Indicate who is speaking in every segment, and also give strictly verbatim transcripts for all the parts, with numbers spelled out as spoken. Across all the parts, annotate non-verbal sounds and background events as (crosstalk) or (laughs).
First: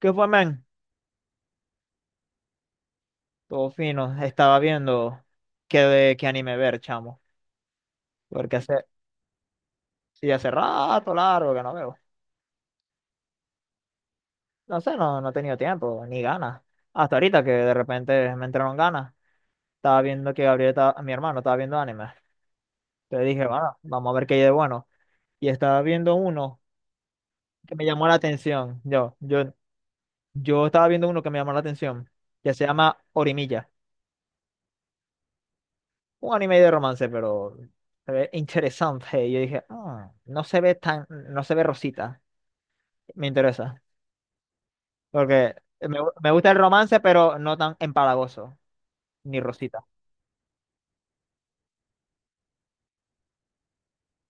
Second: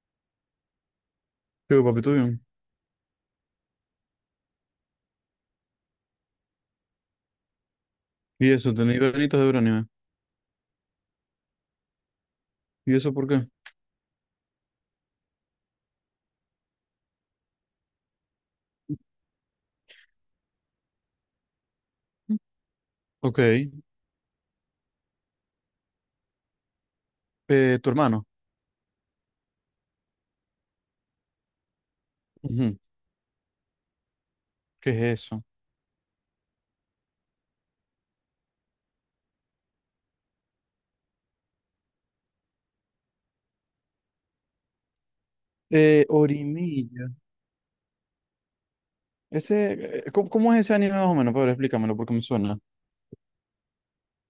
Speaker 1: ¿Qué fue, man?
Speaker 2: Yo, papi tuyo.
Speaker 1: Todo fino. Estaba viendo qué, de, qué anime ver, chamo.
Speaker 2: Y
Speaker 1: Porque
Speaker 2: eso,
Speaker 1: hace,
Speaker 2: tenéis ganitas de ver anime.
Speaker 1: sí, hace rato largo que no veo.
Speaker 2: ¿Y eso por qué?
Speaker 1: No sé, no, no he tenido tiempo, ni ganas. Hasta ahorita que de repente me entraron ganas. Estaba viendo que Gabriel, estaba- mi hermano, estaba viendo anime. Entonces
Speaker 2: Ok.
Speaker 1: dije, bueno, vamos a ver qué hay de bueno. Y estaba viendo uno que
Speaker 2: Eh,
Speaker 1: me
Speaker 2: tu
Speaker 1: llamó la
Speaker 2: hermano.
Speaker 1: atención. Yo, yo, yo estaba viendo uno que me llamó la atención. Que se
Speaker 2: Ujú.
Speaker 1: llama Orimilla.
Speaker 2: ¿Qué es eso?
Speaker 1: Un anime de romance, pero se ve interesante. Y yo dije: "Ah, no se ve tan, no se ve rosita. Me interesa. Porque me,
Speaker 2: Eh,
Speaker 1: gu- me gusta el romance,
Speaker 2: Orimilla.
Speaker 1: pero no tan empalagoso, ni rosita".
Speaker 2: Ese, eh, ¿cómo, cómo es ese anime más o menos? Pablo, explícamelo porque me suena.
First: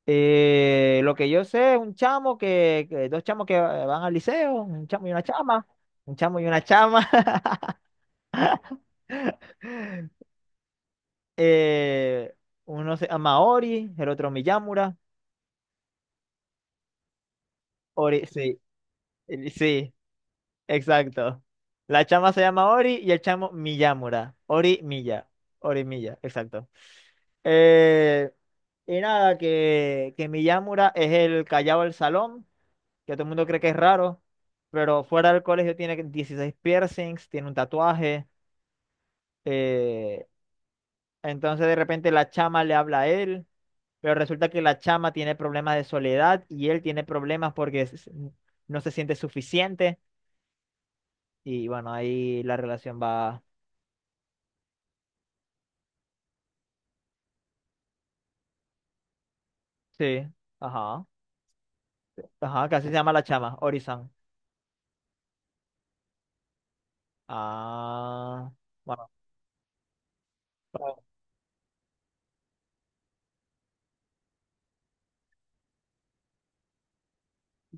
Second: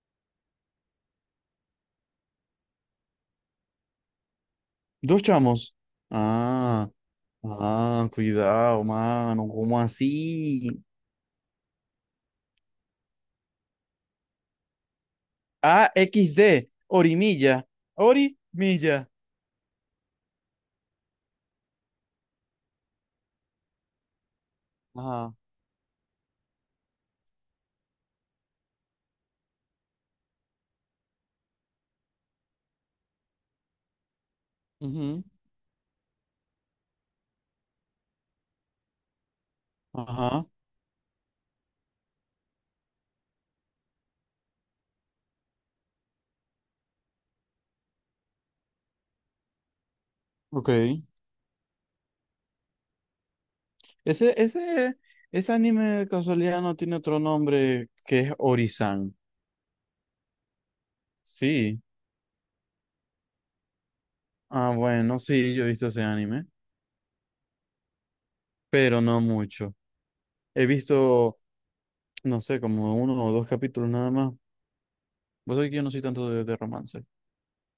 Speaker 1: Eh, lo que yo sé es un chamo que, que- dos chamos que eh, van al liceo, un chamo y
Speaker 2: Dos
Speaker 1: una chama,
Speaker 2: chamos.
Speaker 1: un chamo y una
Speaker 2: Ah,
Speaker 1: chama. (laughs)
Speaker 2: ah, cuidado, mano. ¿Cómo así?
Speaker 1: eh, Uno se llama Ori, el otro Miyamura.
Speaker 2: Ah, equis de. Orimilla.
Speaker 1: Ori, sí,
Speaker 2: Orimilla.
Speaker 1: eh, sí. Exacto. La chama se llama Ori y el chamo Miyamura. Ori Miya.
Speaker 2: Ajá.
Speaker 1: Ori Miya, exacto. Eh, y nada, que, que Miyamura es el callado del salón, que todo el mundo cree que es raro, pero
Speaker 2: Ujú.
Speaker 1: fuera del colegio tiene dieciséis piercings, tiene un tatuaje. eh,
Speaker 2: Ajá.
Speaker 1: entonces de repente la chama le habla a él, pero resulta que la chama tiene problemas de soledad y él tiene problemas porque s- no se siente suficiente.
Speaker 2: Ok.
Speaker 1: Y bueno, ahí la relación va.
Speaker 2: Ese, ese, ese anime de casualidad no tiene otro nombre que es Orisan.
Speaker 1: Sí, ajá,
Speaker 2: Sí,
Speaker 1: ajá, casi se llama la chama Ori-san.
Speaker 2: ah, bueno, sí, yo he visto ese anime,
Speaker 1: Ah,
Speaker 2: pero
Speaker 1: bueno,
Speaker 2: no mucho. He
Speaker 1: pero-
Speaker 2: visto, no sé, como uno o dos capítulos nada más. Vos sabés que yo no soy tanto de, de romance.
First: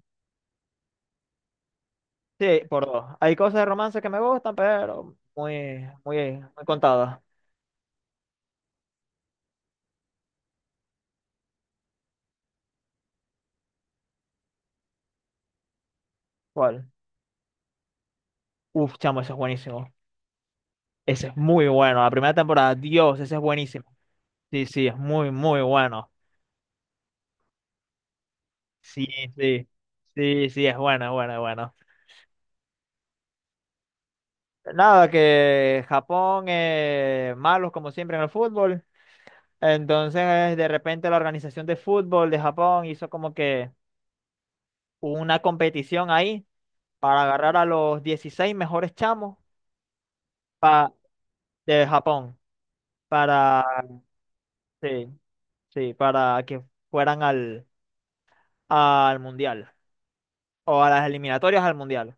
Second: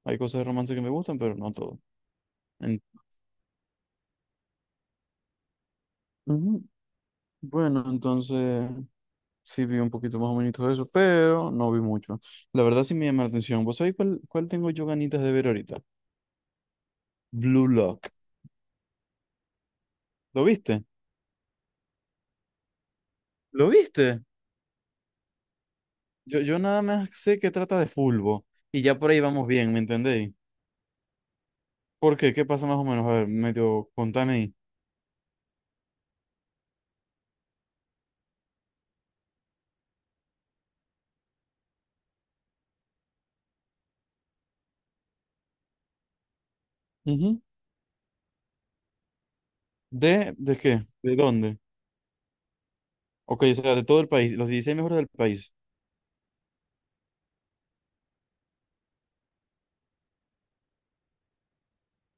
Speaker 2: Hay cosas de romance que me gustan, pero no todo.
Speaker 1: sí,
Speaker 2: En-
Speaker 1: por dos. Hay cosas de romance que me gustan, pero muy, muy, muy
Speaker 2: Ujú.
Speaker 1: contadas.
Speaker 2: Bueno, entonces sí vi un poquito más o menos de eso, pero no vi mucho. La verdad sí me llama la atención. ¿Vos sabés cuál, cuál tengo yo ganitas de ver ahorita?
Speaker 1: ¿Cuál?
Speaker 2: Blue Lock.
Speaker 1: Uf, chamo, ese es buenísimo.
Speaker 2: ¿Lo viste?
Speaker 1: Ese es muy bueno. La primera temporada, Dios, ese es
Speaker 2: ¿Lo
Speaker 1: buenísimo.
Speaker 2: viste?
Speaker 1: Sí, sí, es muy, muy bueno.
Speaker 2: Yo, yo nada más sé que trata de fulbo y ya
Speaker 1: Sí,
Speaker 2: por ahí vamos
Speaker 1: sí,
Speaker 2: bien, ¿me entendéis?
Speaker 1: sí, sí, es bueno, es bueno, es bueno.
Speaker 2: ¿Por qué? ¿Qué pasa más o menos? A ver, medio, contame ahí.
Speaker 1: Nada, que Japón, eh, malos como siempre en el fútbol. Entonces, de repente la organización de fútbol de Japón hizo como que una competición ahí para
Speaker 2: Ujú.
Speaker 1: agarrar a los dieciséis mejores chamos,
Speaker 2: ¿De, de qué?
Speaker 1: pa-
Speaker 2: ¿De dónde?
Speaker 1: de Japón,
Speaker 2: Ok, o
Speaker 1: para,
Speaker 2: sea, de todo el país, los dieciséis mejores
Speaker 1: sí,
Speaker 2: del país.
Speaker 1: sí, para que fueran al, al mundial o a las eliminatorias al mundial.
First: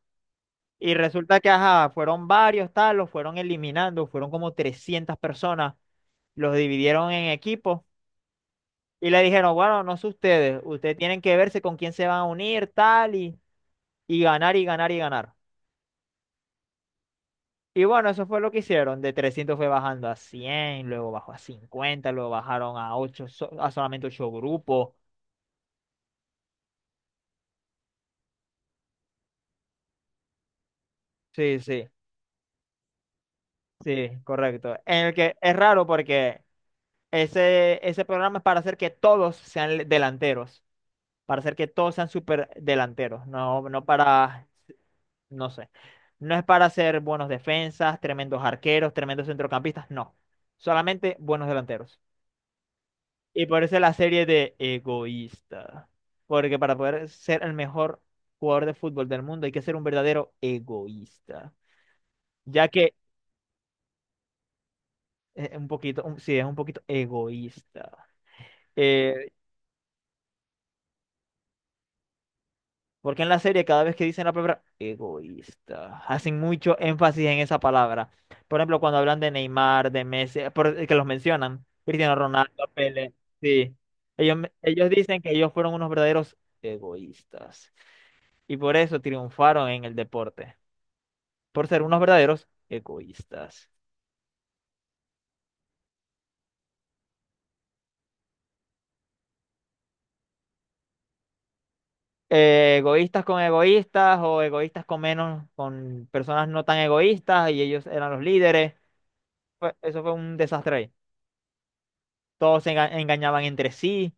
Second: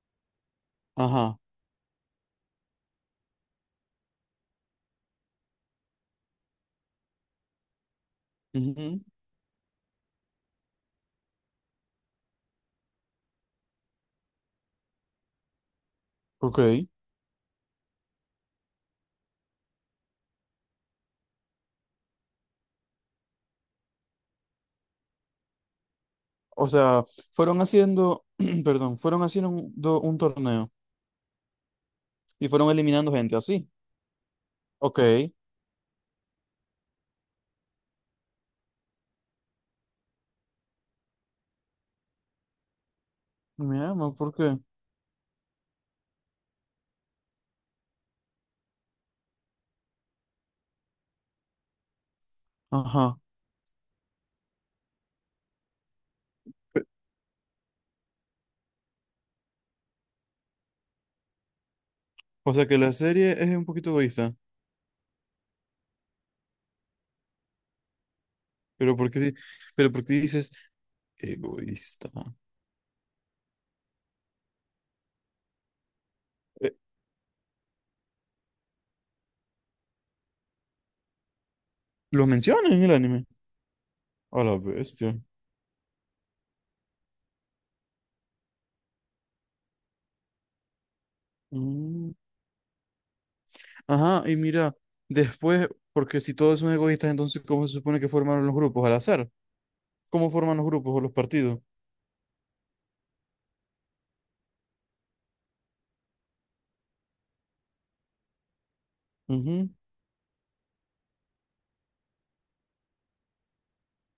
Speaker 1: Y
Speaker 2: Ajá.
Speaker 1: resulta que, ajá, fueron varios, tal, los fueron eliminando, fueron como trescientas personas, los dividieron en equipos
Speaker 2: Ujú.
Speaker 1: y le dijeron, bueno, no sé, ustedes, ustedes tienen que verse con quién se van a unir, tal, y, y ganar y ganar y ganar.
Speaker 2: Ok.
Speaker 1: Y bueno, eso fue lo que hicieron. De trescientos fue bajando a cien, luego bajó a cincuenta, luego bajaron a ocho, so, a solamente ocho grupos.
Speaker 2: O sea, fueron haciendo, (clears throat) perdón, fueron haciendo un, do- un torneo
Speaker 1: Sí, sí,
Speaker 2: y fueron eliminando gente así.
Speaker 1: sí, correcto.
Speaker 2: Ok.
Speaker 1: En el que es raro porque ese, ese programa es para hacer que todos sean le- delanteros, para hacer que todos sean super delanteros, no,
Speaker 2: Mi
Speaker 1: no
Speaker 2: ama, ¿por
Speaker 1: para,
Speaker 2: qué?
Speaker 1: no sé, no es para hacer buenos defensas, tremendos arqueros, tremendos centrocampistas, no, solamente buenos delanteros.
Speaker 2: Ajá.
Speaker 1: Y por eso la serie de egoísta. Porque para
Speaker 2: Pe-
Speaker 1: poder ser el mejor jugador de fútbol del mundo hay que ser un verdadero egoísta.
Speaker 2: O sea
Speaker 1: Ya
Speaker 2: que la
Speaker 1: que
Speaker 2: serie es un poquito egoísta.
Speaker 1: es un poquito, un- sí, es un poquito egoísta.
Speaker 2: Pero ¿por qué,
Speaker 1: Eh,
Speaker 2: di- pero por qué dices egoísta?
Speaker 1: Porque en la serie, cada vez que dicen la palabra egoísta, hacen
Speaker 2: Eh,
Speaker 1: mucho énfasis en esa palabra. Por ejemplo, cuando hablan de Neymar, de Messi, eh, por- eh, que los mencionan, Cristiano
Speaker 2: ¿lo
Speaker 1: Ronaldo,
Speaker 2: mencionan en el
Speaker 1: Pele,
Speaker 2: anime?
Speaker 1: sí. Ellos,
Speaker 2: A
Speaker 1: me-
Speaker 2: la
Speaker 1: ellos
Speaker 2: bestia.
Speaker 1: dicen que ellos fueron unos verdaderos egoístas. Y por eso triunfaron en el deporte. Por ser unos verdaderos egoístas.
Speaker 2: Ajá, y mira, después, porque si todos son egoístas, entonces ¿cómo se supone que formaron los grupos? Al azar. ¿Cómo forman los grupos o los partidos?
Speaker 1: Eh, egoístas con egoístas o egoístas con menos, con personas no tan egoístas, y ellos eran los líderes.
Speaker 2: Ujú.
Speaker 1: Fue- eso fue un desastre ahí. Todos se enga- engañaban entre sí.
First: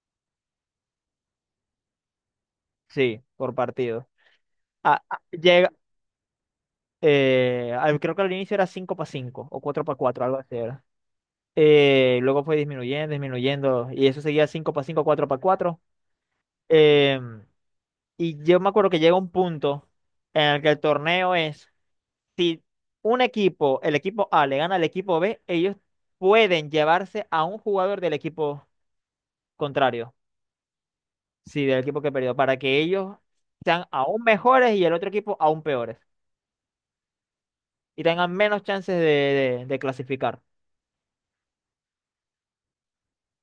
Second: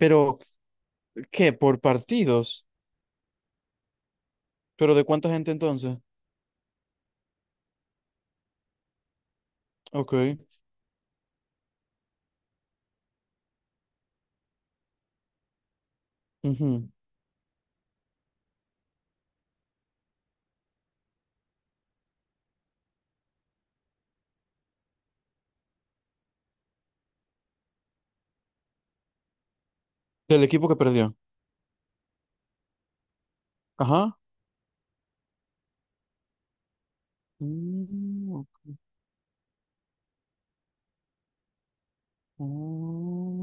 Speaker 2: Pero, ¿qué? ¿Por partidos?
Speaker 1: Sí, por partido.
Speaker 2: ¿Pero
Speaker 1: Ah,
Speaker 2: de
Speaker 1: ah,
Speaker 2: cuánta gente
Speaker 1: llega,
Speaker 2: entonces?
Speaker 1: eh, al- creo que al inicio era cinco para cinco o cuatro para
Speaker 2: Ok.
Speaker 1: cuatro, algo así era. Eh, luego fue disminuyendo, disminuyendo, y eso seguía cinco para cinco, cuatro para cuatro.
Speaker 2: Ujú.
Speaker 1: Em, y yo me acuerdo que llega un punto en el que el torneo es, si un equipo, el equipo A le gana al equipo B, ellos pueden llevarse a un jugador del equipo contrario.
Speaker 2: Del equipo que perdió.
Speaker 1: Sí, del equipo que perdió, para que ellos sean
Speaker 2: Ajá.
Speaker 1: aún mejores y el otro equipo aún peores, y tengan
Speaker 2: Mm,
Speaker 1: menos chances de, de- de clasificar.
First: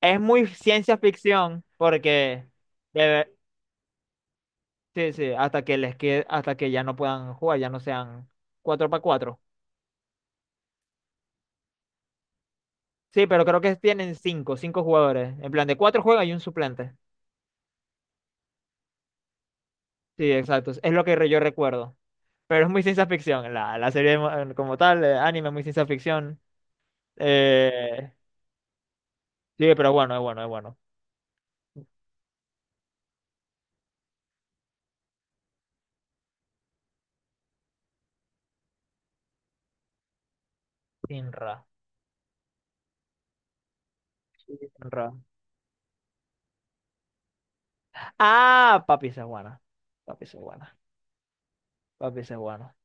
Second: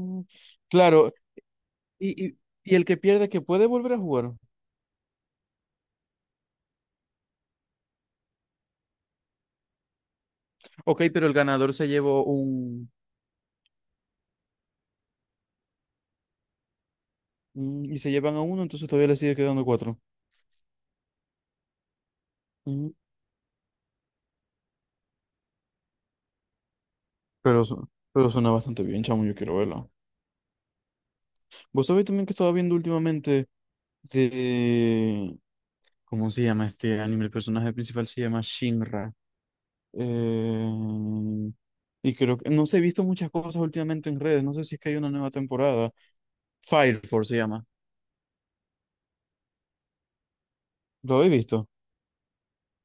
Speaker 1: Es muy ciencia
Speaker 2: Claro.
Speaker 1: ficción
Speaker 2: Y, y,
Speaker 1: porque
Speaker 2: y el que pierde,
Speaker 1: debe-
Speaker 2: que puede volver a jugar.
Speaker 1: sí, sí, hasta que les quede, hasta que ya no puedan jugar, ya no sean cuatro para cuatro.
Speaker 2: Ok, pero el ganador se llevó un...
Speaker 1: Sí, pero creo que tienen cinco, cinco jugadores. En plan, de cuatro juegan y un suplente.
Speaker 2: un- Y se llevan a uno, entonces todavía le sigue quedando cuatro.
Speaker 1: Sí, exacto. Es lo que re- yo recuerdo. Pero es muy
Speaker 2: Mm.
Speaker 1: ciencia ficción. La, la serie mo- eh, como tal, eh, anime, muy ciencia ficción.
Speaker 2: Pero, su-
Speaker 1: Eh,
Speaker 2: pero suena bastante bien, chamo, yo quiero
Speaker 1: sí,
Speaker 2: verlo.
Speaker 1: pero bueno, es bueno, es bueno.
Speaker 2: Vos sabés también que estaba viendo últimamente de... ¿Cómo se llama este anime? El personaje principal se llama Shinra. Eh,
Speaker 1: Inra.
Speaker 2: Y creo que... No sé, he visto muchas cosas últimamente en redes. No sé si es que hay una
Speaker 1: Ra-
Speaker 2: nueva temporada. Fire Force se llama.
Speaker 1: Ah, papi, esa es buena. Papi, esa es buena.
Speaker 2: ¿Lo he visto?
Speaker 1: Papi, esa es buena.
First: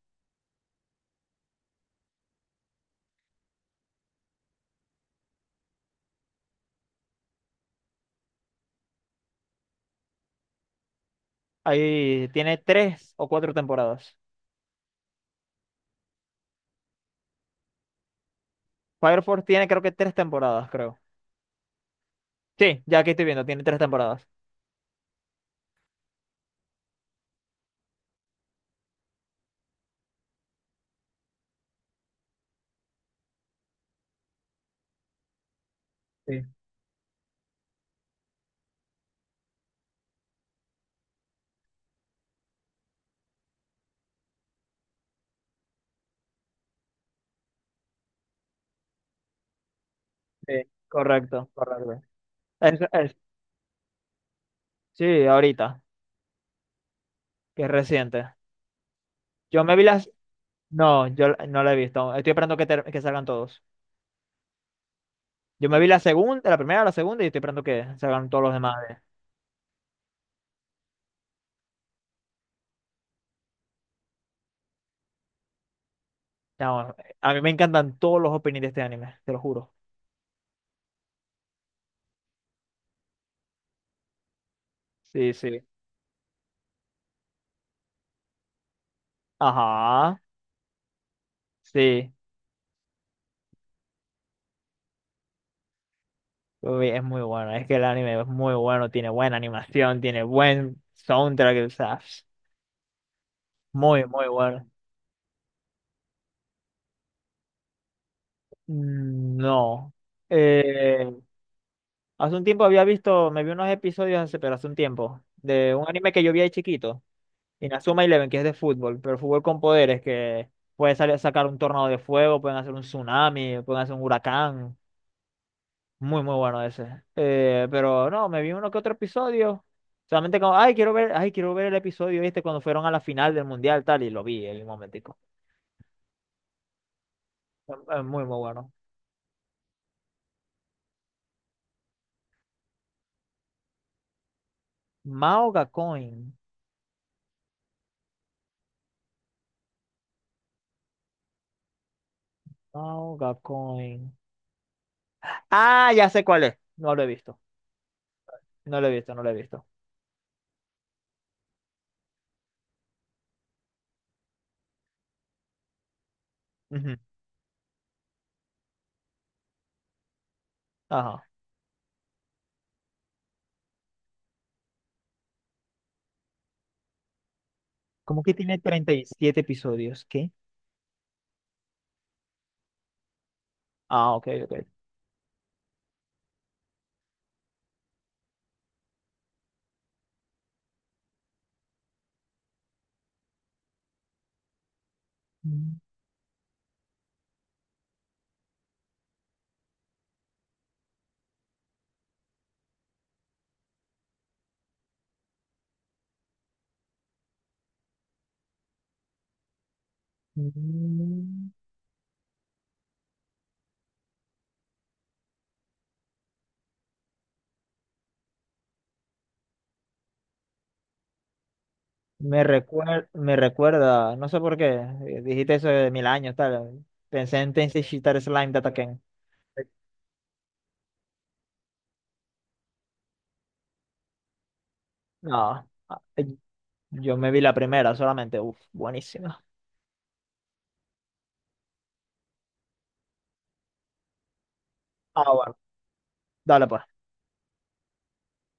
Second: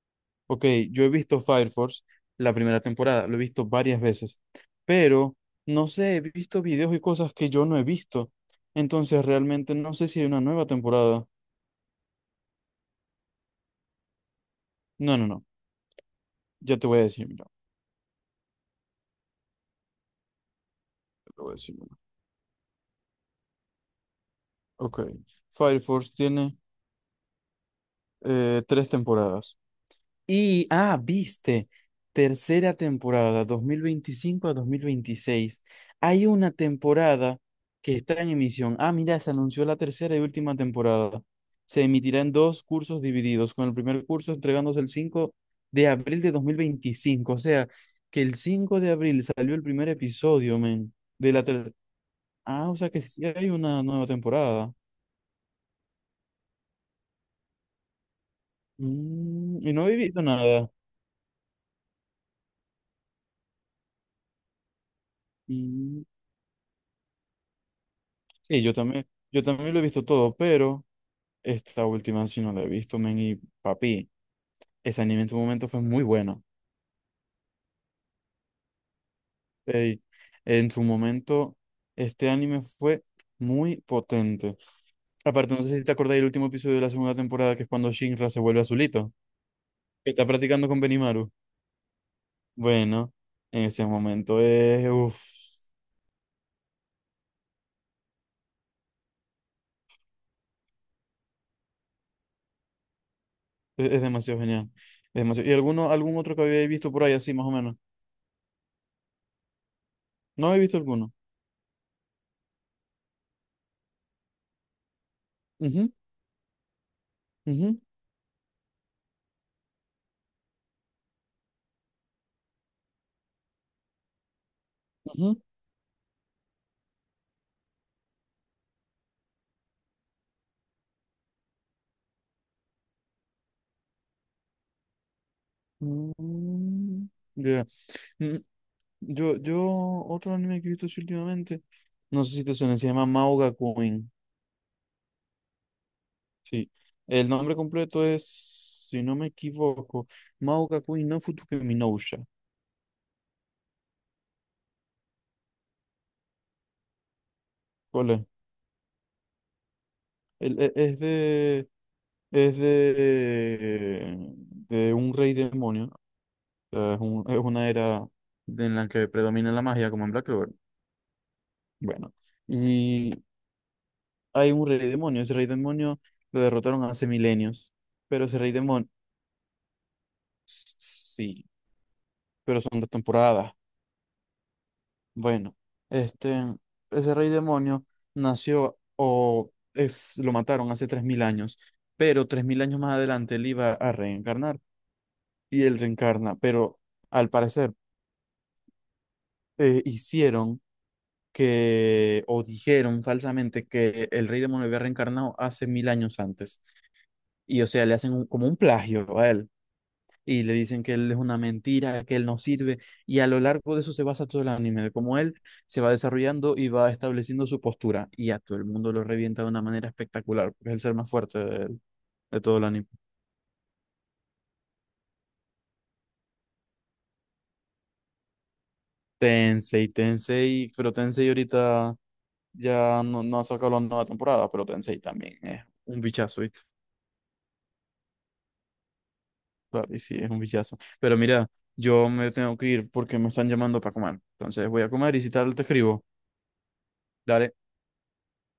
Speaker 2: Ok, yo he visto Fire Force la primera temporada. Lo he visto varias veces. Pero, no sé, he visto videos y cosas que yo no he visto. Entonces, realmente no sé si hay una nueva temporada.
Speaker 1: Ahí tiene tres o cuatro temporadas.
Speaker 2: No, no, no. Ya te voy a decir, mira.
Speaker 1: Fire Force tiene creo que tres temporadas, creo.
Speaker 2: Te voy a decir.
Speaker 1: Sí, ya aquí estoy viendo, tiene tres temporadas.
Speaker 2: Ok. Fire Force tiene eh, tres temporadas. Y, ah, viste, tercera temporada, dos mil veinticinco a dos mil veintiséis. Hay
Speaker 1: Sí,
Speaker 2: una temporada que está en emisión. Ah, mira, se anunció la tercera y última temporada. Se emitirá en dos cursos divididos, con el primer curso entregándose el cinco de abril de dos mil veinticinco. O sea, que el cinco de abril salió el primer
Speaker 1: sí,
Speaker 2: episodio, men, de la
Speaker 1: correcto,
Speaker 2: ter-
Speaker 1: correcto.
Speaker 2: Ah, o
Speaker 1: Es-
Speaker 2: sea que
Speaker 1: es-
Speaker 2: sí hay una nueva temporada.
Speaker 1: sí, ahorita, que es reciente.
Speaker 2: Mm,
Speaker 1: Yo
Speaker 2: y
Speaker 1: me vi
Speaker 2: no he
Speaker 1: las...
Speaker 2: visto nada.
Speaker 1: No, yo la- no la he visto. Estoy esperando que, ter- que salgan todos. Yo me vi la
Speaker 2: Mm.
Speaker 1: segunda, la primera, la segunda y estoy esperando que salgan todos los
Speaker 2: Sí, yo
Speaker 1: demás. de-
Speaker 2: también, yo también lo he visto todo, pero esta última sí no la he visto, men, y papi, ese anime en su momento fue muy bueno.
Speaker 1: No, a mí me encantan todos los openings de este anime, te lo juro.
Speaker 2: Ey, en su momento, este anime fue muy potente.
Speaker 1: Sí,
Speaker 2: Aparte,
Speaker 1: sí.
Speaker 2: no sé si te acordás del último episodio de la segunda temporada, que es cuando Shinra se vuelve azulito, que
Speaker 1: Ajá.
Speaker 2: está practicando con Benimaru.
Speaker 1: Sí,
Speaker 2: Bueno, en ese momento es, uf,
Speaker 1: uy, es muy bueno. Es que el anime es muy bueno, tiene buena animación, tiene buen soundtrack, o sea,
Speaker 2: es, es
Speaker 1: muy, muy
Speaker 2: demasiado
Speaker 1: bueno.
Speaker 2: genial. Es demasiado- ¿Y alguno, algún otro que había visto por ahí así, más o menos?
Speaker 1: Mm. No.
Speaker 2: No he visto alguno.
Speaker 1: Eh, hace un tiempo había visto, me vi unos episodios hace, pero hace un tiempo, de un
Speaker 2: Ujú,
Speaker 1: anime que yo vi ahí chiquito,
Speaker 2: ujú,
Speaker 1: Inazuma Eleven, que es de fútbol, pero fútbol con poderes, que puede salir, sacar un tornado de fuego, pueden hacer un tsunami, pueden hacer un huracán.
Speaker 2: ujú.
Speaker 1: Muy, muy bueno ese. Eh, pero no, me vi uno que otro episodio. Solamente como, ay, quiero ver, ay, quiero ver el episodio este cuando fueron a la final del mundial, tal, y lo vi en un momentico.
Speaker 2: Mm, ya.
Speaker 1: Eh, Muy, muy
Speaker 2: Mm.
Speaker 1: bueno.
Speaker 2: Yo, yo, otro anime que he visto así últimamente, no sé si te suena, se llama Mauga Queen.
Speaker 1: Mao Gacoin.
Speaker 2: Sí, el nombre completo es, si no me equivoco, Mauga Queen no Futuke Minousha.
Speaker 1: Mao Gacoin. Ah, ya sé cuál es. No lo he visto.
Speaker 2: ¿Cuál es?
Speaker 1: No lo he visto, no lo he visto.
Speaker 2: El- e- es de, es de, de un rey demonio. O sea,
Speaker 1: Ujú.
Speaker 2: Es, un- es una era de- en la que predomina la magia, como en Black Clover.
Speaker 1: Ajá.
Speaker 2: Bueno, hay un rey demonio. Ese rey demonio lo derrotaron hace milenios.
Speaker 1: ¿Cómo
Speaker 2: Pero
Speaker 1: que
Speaker 2: ese rey
Speaker 1: tiene
Speaker 2: demonio,
Speaker 1: treinta y siete episodios? ¿Qué?
Speaker 2: sí, pero son dos temporadas.
Speaker 1: Ah, ok, ok.
Speaker 2: Bueno, este, ese rey demonio nació o es, lo mataron hace tres mil años. Pero tres mil años más adelante él iba a reencarnar y él
Speaker 1: Mm,
Speaker 2: reencarna. Pero al parecer eh, hicieron que, o dijeron falsamente que el rey demonio había reencarnado hace mil años antes. Y o sea, le hacen un- como un plagio a él. Y le dicen que él es una
Speaker 1: mm.
Speaker 2: mentira, que él no sirve, y a lo largo de eso se basa todo el anime, de cómo él se va desarrollando y va estableciendo su postura, y a todo el mundo lo revienta de una manera espectacular, porque es el ser más fuerte de, de,
Speaker 1: Me
Speaker 2: todo el anime.
Speaker 1: recuer- me recuerda, no sé por qué, eh, dijiste eso de mil años, tal. Pensé en Tensei Shitara Slime de Ataken.
Speaker 2: Tensei, Tensei, pero Tensei ahorita ya no, no ha sacado la nueva temporada, pero Tensei también es
Speaker 1: No,
Speaker 2: un
Speaker 1: ah, eh,
Speaker 2: bichazo, ¿viste?
Speaker 1: yo me vi la primera solamente, uff, buenísima.
Speaker 2: Papi, sí, es un bichazo. Pero mira, yo me tengo que ir porque me están llamando para comer, entonces voy a comer y si
Speaker 1: Ah,
Speaker 2: tal
Speaker 1: bueno,
Speaker 2: te escribo.
Speaker 1: dale pues.
Speaker 2: Dale.